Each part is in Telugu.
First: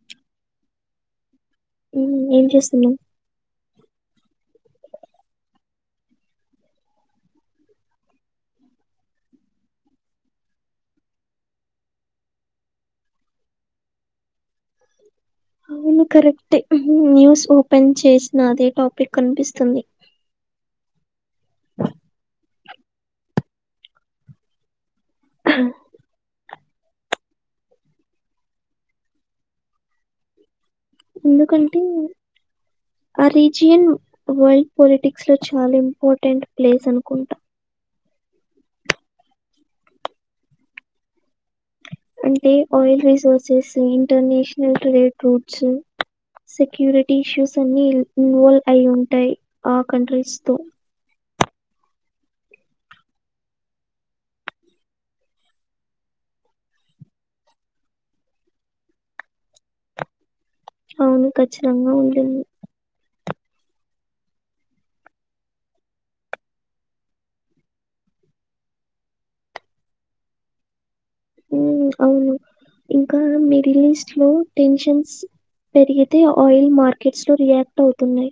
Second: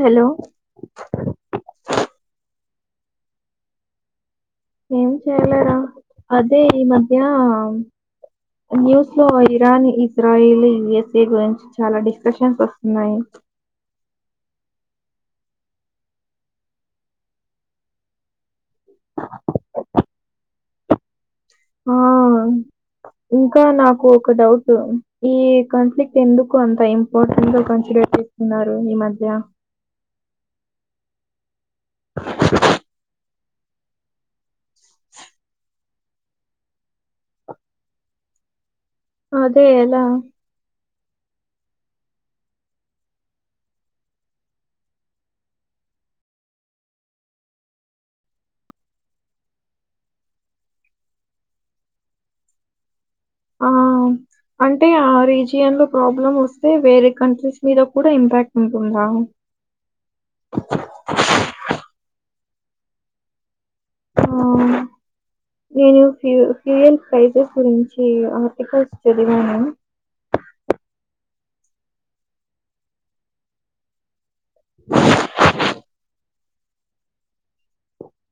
హలో ఉం ఏం చేస్తున్నావ్ ఏం చేయలేరా అదే ఈ మధ్య న్యూస్ లో ఇరాన్ ఇజ్రాయల్ యుఎస్ఏ గురించి చాలా డిస్కషన్స్ వస్తున్నాయి అవును కరెక్ట్ న్యూస్ ఓపెన్ చేసిన అదే టాపిక్ కనిపిస్తుంది ఆ ఇంకా నాకు ఒక డౌట్ ఈ కాన్ఫ్లిక్ట్ ఎందుకు ఎందుకు అంత ఇంపార్టెంట్ కన్సిడర్ చేస్తున్నారు ఈ మధ్య ఎందుకంటే ఆ రీజియన్ ఒకవేళ పాలిటిక్స్ లో చాలా ఇంపార్టెంట్ ప్లేస్ అనుకుంటా అదే ఎలా అంటే oil resources international trade routes security issues అన్ని ఇన్వాల్వ్ అయి ఉంటాయి ఆ కంట్రీస్ తో ఆ అంటే ఆ రీజియన్ లో ప్రాబ్లం వస్తే వేరే కంట్రీస్ మీద కూడా ఇంపాక్ట్ ఉంటుందా అవును కచ్చితంగా ఉంటుంది ఆ నేను ఫ్యూ ఫ్యూయల్ ప్రైజెస్ గురించి ఆర్టికల్స్ చదివాను ఉ అవును ఇంకా మీరిలీస్ట్ లో టెన్షన్స్ పెరిగితే ఆయిల్ మార్కెట్స్ లో రియాక్ట్ అవుతున్నాయి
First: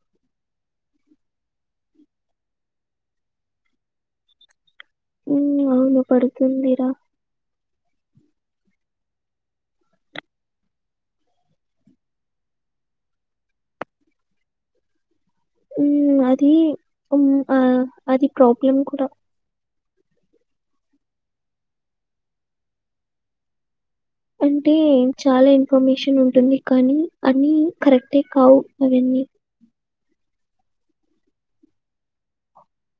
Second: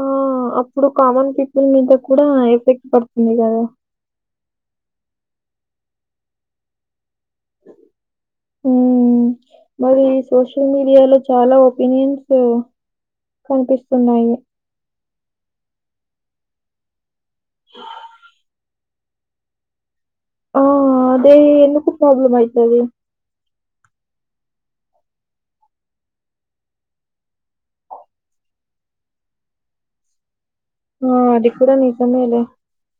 ఆ అప్పుడు కామన్ పీపుల్ మీద కూడా ఎఫెక్ట్ పడుతుంది కదా ఉ అవును పడుతుందీ రా హ్మ్ హు మరి సోషల్ మీడియా లో చాలా ఒపీనియన్స్ కనిపిస్తున్నాయి హ్మ్ అది హ్మ్ హా అది ప్రాబ్లం కూడా ఓ ఆ అదే ఎందుకు ప్రాబ్లమ్ అయితది అంటే చాలా ఇన్ఫర్మేషన్ ఉంటుంది కానీ అన్ని కరెక్టే కావు అవన్నీ ఆ అది కూడా నిజమేలే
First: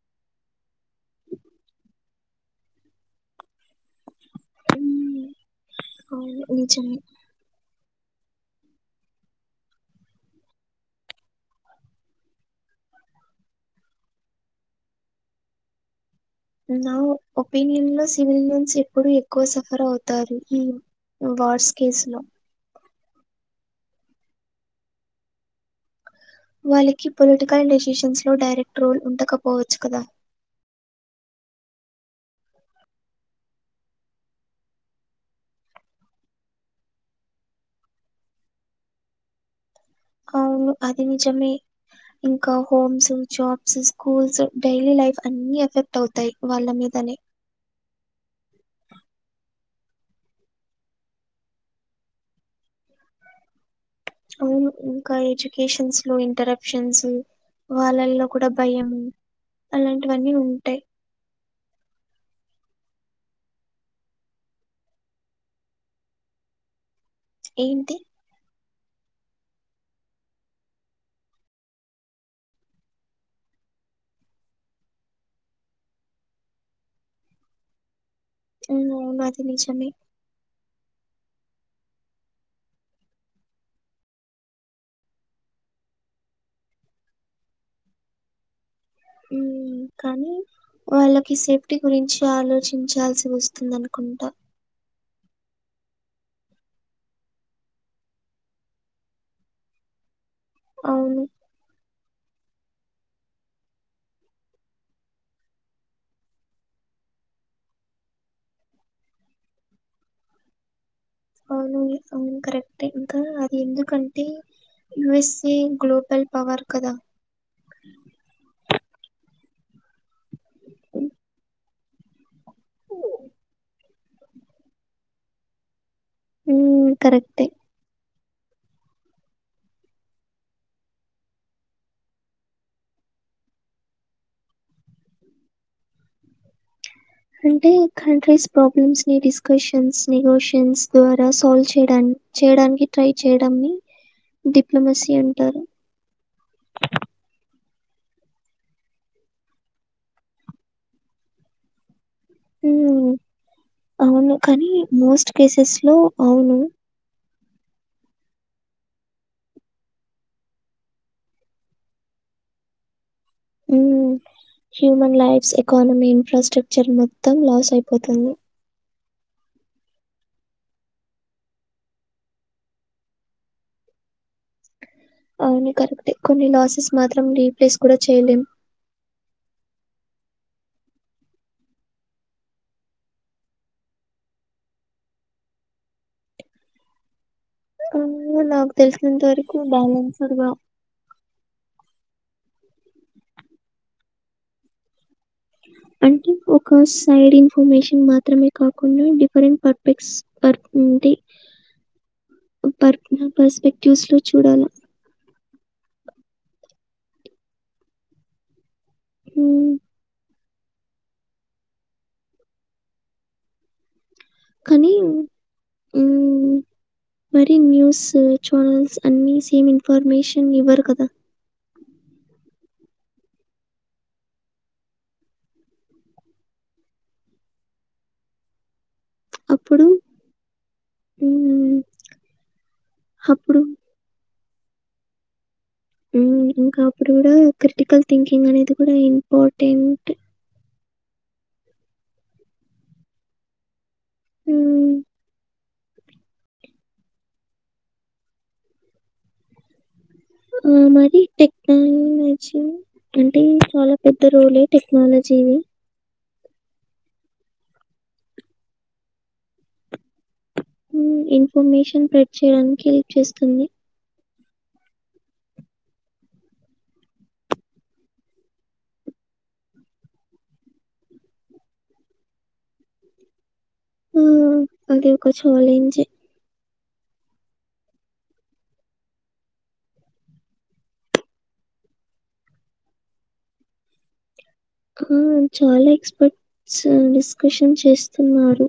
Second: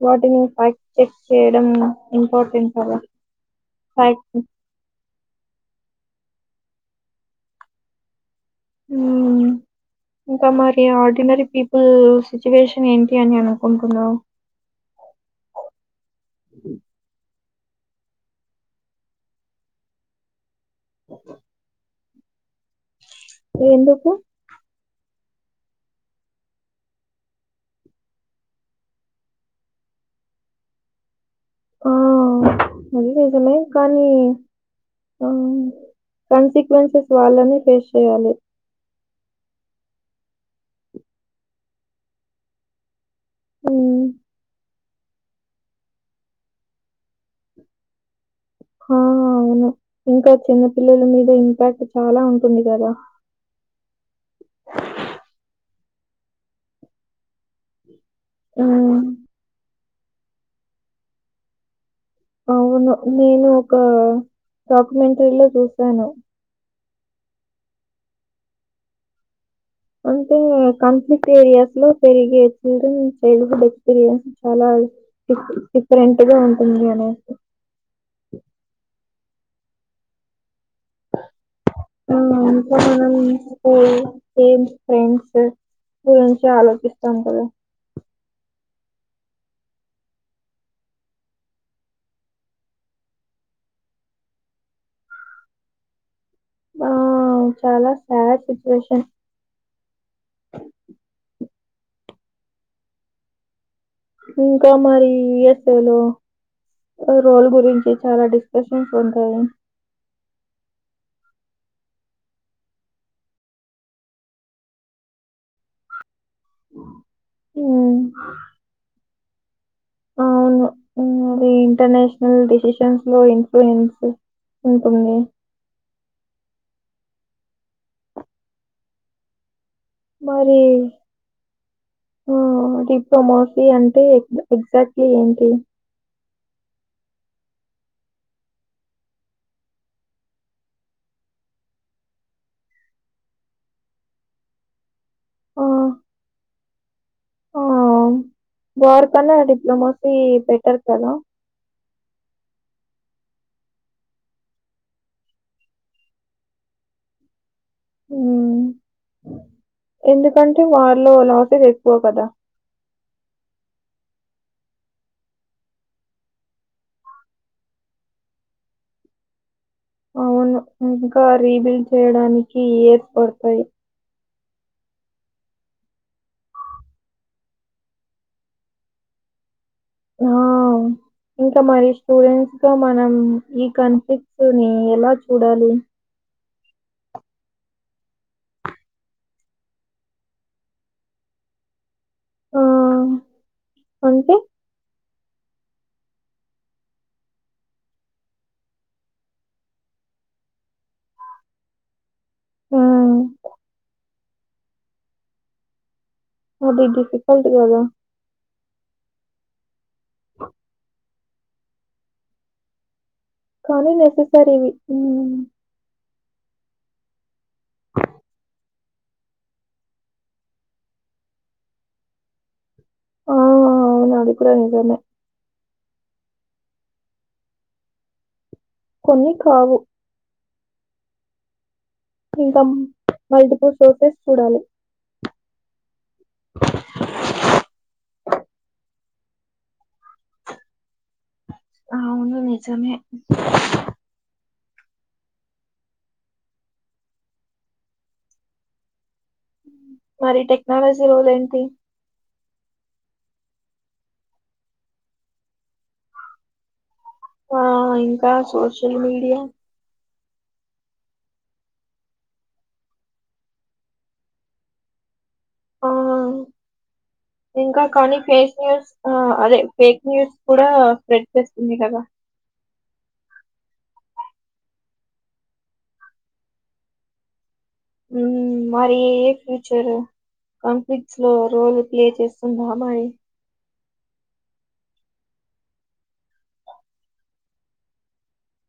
వాటిని ఫ్యాక్ట్ చెక్ చేయడం ఇంపార్టెంట్ కద ఫ్యాక్ట్ హ్మ్ అవును నిజమే హ్మ్. ఇంకా మరి ఆర్డినరీ పీపుల్ సిచ్యువేషన్ ఏంటి అని అనుకుంటున్నావు నా ఒపీనియన్ లో సివిలియన్స్ ఎప్పుడు ఎక్కువ సఫర్ అవు తారు వార్స్ కేసు లో ఎందుకు వాళ్ళకి పొలిటికల్ డెసిషన్స్లో డైరెక్ట్ రోల్ ఉండకపోవచ్చు కదా హా అది నిజమే కానీ ఆ కన్సిక్వెన్సెస్ వాళ్ళనే ఫేస్ చేయాలి అవును అది నిజమే ఇంకా హోమ్స్ జాబ్స్ హ్మ్. స్కూల్స్ డైలీ లైఫ్ అన్ని ఎఫెక్ట్ అవుతాయి వాళ్ళ మీదనే హా అవును ఇంకా చిన్నపిల్లల మీద ఇంపాక్ట్ చాలా ఉంటుంది కదా అవును ఇంకా ఎడ్యుకేషన్స్ లో ఇంటరప్షన్స్ వాళ్ళలో కూడా భయం హ్మ్. అలాంటివన్నీ ఉంటాయి అవును నేను ఒక డాక్యుమెంటరీ లో చూశాను ఏంటి అంటే కన్ఫ్లిక్ట్ ఏరియాస్ లో పెరిగే చిల్డ్రన్ చైల్డ్ హుడ్ ఎక్స్పీరియన్స్ చాలా డీఫ్ డిఫరెంట్ గా ఉంటుంది అనేసి ఆ అది నిజామే హ్మ్ ఇంకా మనం ప్రిపేర్ అయ్యే సేమ్ ఫ్రెండ్స్ గురించే ఆలోచిస్తాము కదా హ్మ్ కానీ వాళ్ళకి సేఫ్టీ గురించి ఆలోచించాల్సి వస్తుంది అనుకుంటా ఆ చాలా సాడ్ సిచ్యుయేషన్ అవును ఇంకా మరి యూఎస్ ఏ లో రోల్ గురించి చాలా డిస్కషన్స్ ఉంటాయి అవును అవును కరెక్టే ఇంకా అది ఎందుకంటే యుఎస్ఏ గ్లోబల్ పవర్ కదా హ్మ్ అవును హ్మ్ అది ఇంటర్నేషనల్ డిసిషన్స్ లో ఇన్ఫ్లూయెన్స్ ఉంటుంది హ్మ్ కరెక్టే మరి ఆ డిప్లా మాఫీ అంటే ఎగ్జాక్ట్లీ ఏంటి అంటే కంట్రీస్ ప్రాబ్లమ్స్ ని డిస్కషన్స్ నెగోషియన్స్ ద్వారా సాల్వ్ చేయడానికి చేయడానికి ట్రై చేయడాన్ని డిప్లొమసీ అంటారు బార్ కన్నా డిప్లమసీ బెటర్ కదా హ్మ్ అవును కానీ మోస్ట్ కేసెస్ లో అవును హ్మ్ ఎందుకంటే వారిలో లాసెస్ ఎక్కువ కదా హ్మ్ హ్యూమన్ లాస్ ఎకానమీ ఇన్ఫ్రాస్ట్రక్చర్ మొత్తం లాస్ అయిపోతాను అవును ఇంకా రీబిల్డ్ చేయడానికి ఇయర్స్ పడతాయి అవును కరెక్టే కొన్ని లాసెస్ మాత్రం రీప్లేస్ కూడా చేయలేం ఆ ఇంకా మరి స్టూడెంట్స్ తోమనం ఈ కన్ఫ్లిక్ట్స్ ని ఎలా చూడాలి ఆహ్, నాకు తెలిసినంత వరకు బ్యాలెన్స్డ్గా అంటె అంటే ఒక సైడ్ ఇన్ఫర్మేషన్ మాత్రమే కాకుండా డిఫరెంట్ పర్పెక్స్ పర్క్ ఉంటే పర్ హ్మ్. పర్స్పెక్టివ్స్ లో చూడాలి అది డిఫికల్ట్ కదా హ్మ్ సరే రేపు కానీ [unintelligible] హ్మ్ మరి న్యూస్ ఛానల్స్ అన్నీ సేమ్ ఇన్ఫర్మేషన్ ఇవ్వరు కదా హ్మ్ అదికూడా నిజమే కొన్ని కావు అప్పుడు హ్మ్ ఇంకా అప్పుడు మల్టిపుల్ సోర్సెస్ చూడాలి హ్మ్ ఇంకా అప్పుడు కూడా క్రిటికల్ థింకింగ్ అనేది కూడా ఇంపార్టెంట్ అవును నిజమే హ్మ్ మరి ఆ టెక్నాలజీ మరి రోలేంటి? టెక్న లజిఅంటే చాలా పెద్ద రోలే టెక్నాలజీవి ఆ ఇంకా సోషల్ మీడియా హ్మ్ ఇన్ఫర్మేషన్ ప్రెచ్. చేయడానికి హెల్ప్ చేస్తుంది ఆ! ఇంకా కానీ ఫేస్ న్యూస్ అదే ఫేక్ న్యూస్ కూడా స్ప్రెడ్ చేస్తుంది కదా ఆ అది ఒక చాలేంజె హ్మ్ మరి ఏ ఫ్యూచర్ కాన్ఫ్లిక్స్ లో రోల్ ప్లే చేస్తుంద మరి ఆ చాలా ఎక్స్పర్ట్స్ డిస్కషన్ చేస్తున్నారు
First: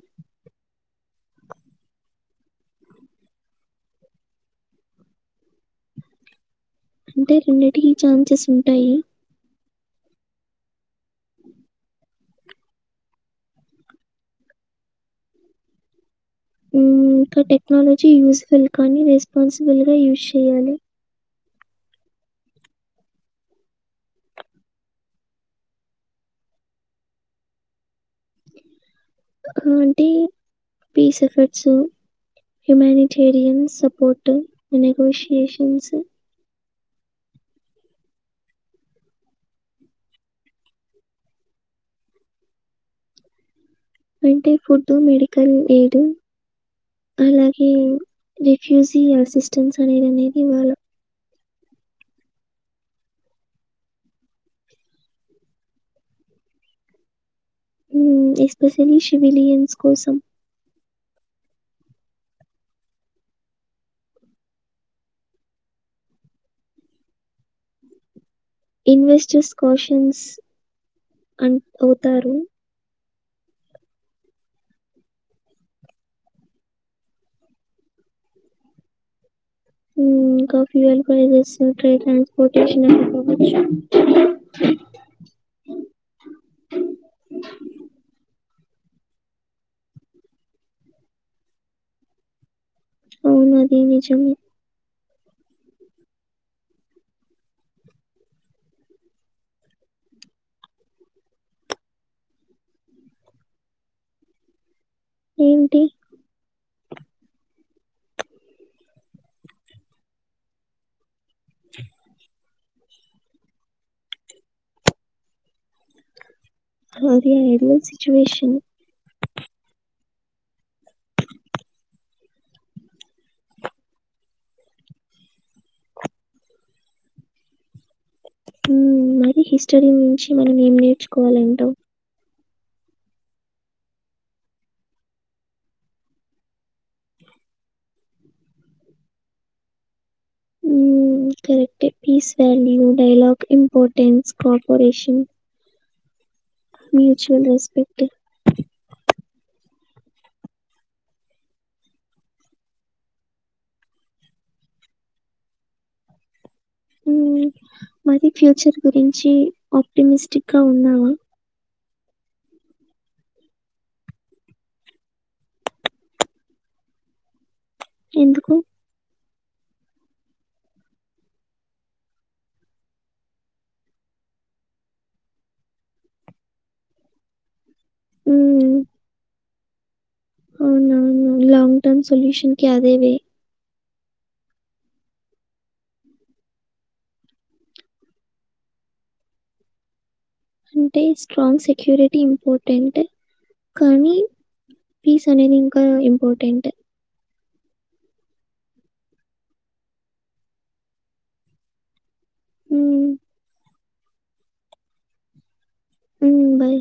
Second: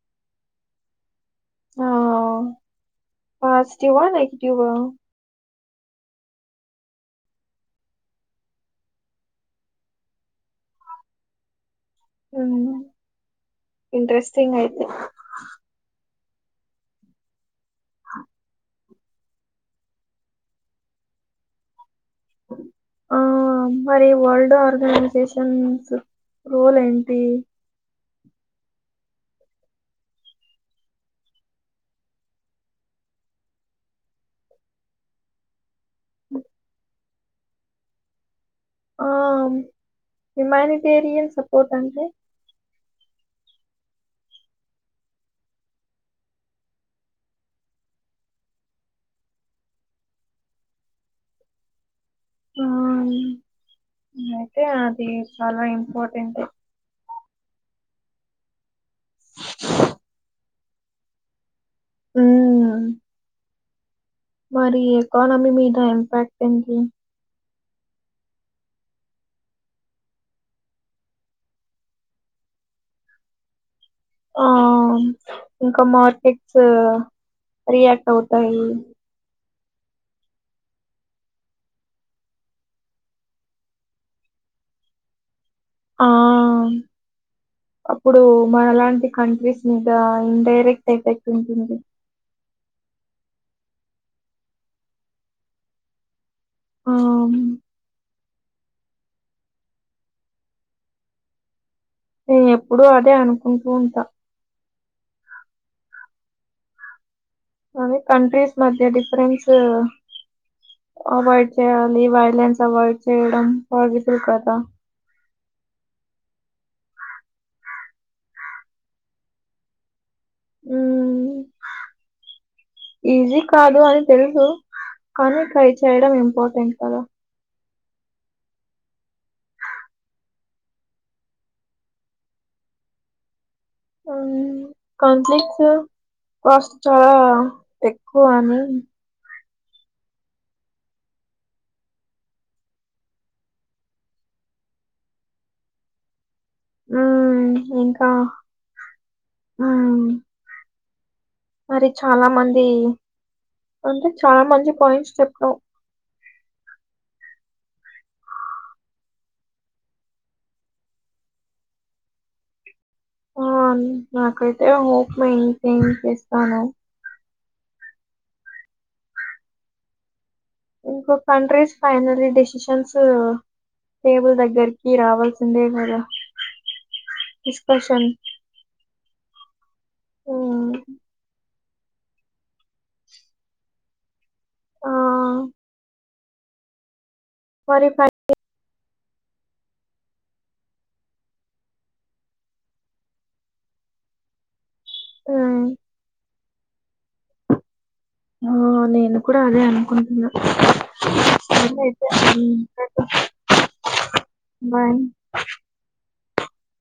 ఆపాజిటివా నెగిటివా అంటే రెండింటికి ఛాన్సెస్ ఉంటాయి హ్మ్ ఇంట్రెస్టింగ్ అయితే హ్మ్ ఇంకా టెక్నాలజీ యూస్ఫుల్ కానీ రెస్పాన్సిబుల్ గా యూస్. చేయాలి ఆ! మరి వరల్డ్ ఆర్గనైజేషన్స్ రోల్ ఏంటి రొటీ peace efforts humanitarian support negotiations ఉ ఆ హ్యుమానిటేరియన్ సపోర్ట్ అంటే అంటే ఫుడ్ మెడికల్ ఎయిడ్ అలాగే రిఫ్యూజీ అసిస్టెన్స్ అనేది అనేది వాళ్ళ ఆ అండి అది అయితే అది చాలా ఇంపార్టెంటె ఊ ఎస్పెషలీ సివిలియన్స్ కోసం ఊ మరి ఎకానమీ మీద ఇంపాక్ట్ ఏంటి ఇన్వెస్టర్స్ కాషన్స్ అన్ ‌పోతారు ఆ ఇంకా మార్కెట్స్ రియాక్ట్ అవుతాయి ఉమ్ కాఫీల్ కాలజెస్ ట్ర ట్రాన్స్పోర్టేషన్ అని కుడా వచ్చు టుమ్ ఆ టన్ అప్పుడు మనలాంటి కంట్రీస్ మీద ఇండైరెక్ట్ ఎఫెక్ట్ ఉంటుంది అవునది నిజమే ఆ ఆవును నేను ఎప్పుడు అదే అనుకుంటూ ఉంటా ఏంటి అే కంట్రీస్ మధ్య డిఫరెన్స్ అవాయిడ్ చేయాలి వైలెన్స్ అవాయిడ్ చేయడం పసిబుల్ కదా అదే ఎదొ సిచువేషన్ మ్మ్ ఈజీ కాదు అని తెలుసు కానీ ట్రై చేయడం ఇంపార్ర్టెంట్ కదా ఊ మరీ హిస్టరీ నుంచి మనం ఏం నేర్చుకోవాలంటావు ఆ కాన్ఫ్లిక్స్ కాస్ట్ చాలా ఎక్కువని ఊ కరెక్ట్ ఏ peace value dialogue importance cooperation mutual respect ఆ మరి చాలా మంది అంటే చాలా మంది పాయింట్స్ చెప్పడం ఊ మరి ఫ్యూచర్ గురించి ఆప్టమిస్టిక్ గా ఉన్నావా ఆ నాకైతే హోప్ లే ఇకేం చేస్తాను ఎందుకు ఇంకొ కంట్రీస్ ఫైనలీ డిసిషన్స్ టేబుల్ దగ్గరికి రావాల్సిందే కదా డిస్కషన్ మ్మ్. అవునవును లో టర్న్ సోల్యూషన్ కి అదే వే మరి ఫైవ్ అంటే స్ట్రాంగ్ సెక్యూరిటీ ఇంపార్టెంట్ కానీ పీస్ అనేది ఉమ్, ఇంకా ఇంపార్టెంట్ ఆ నేను కూడా అదే అనుకుంటున్నా ఊ బాయ్ ఊ బాయ్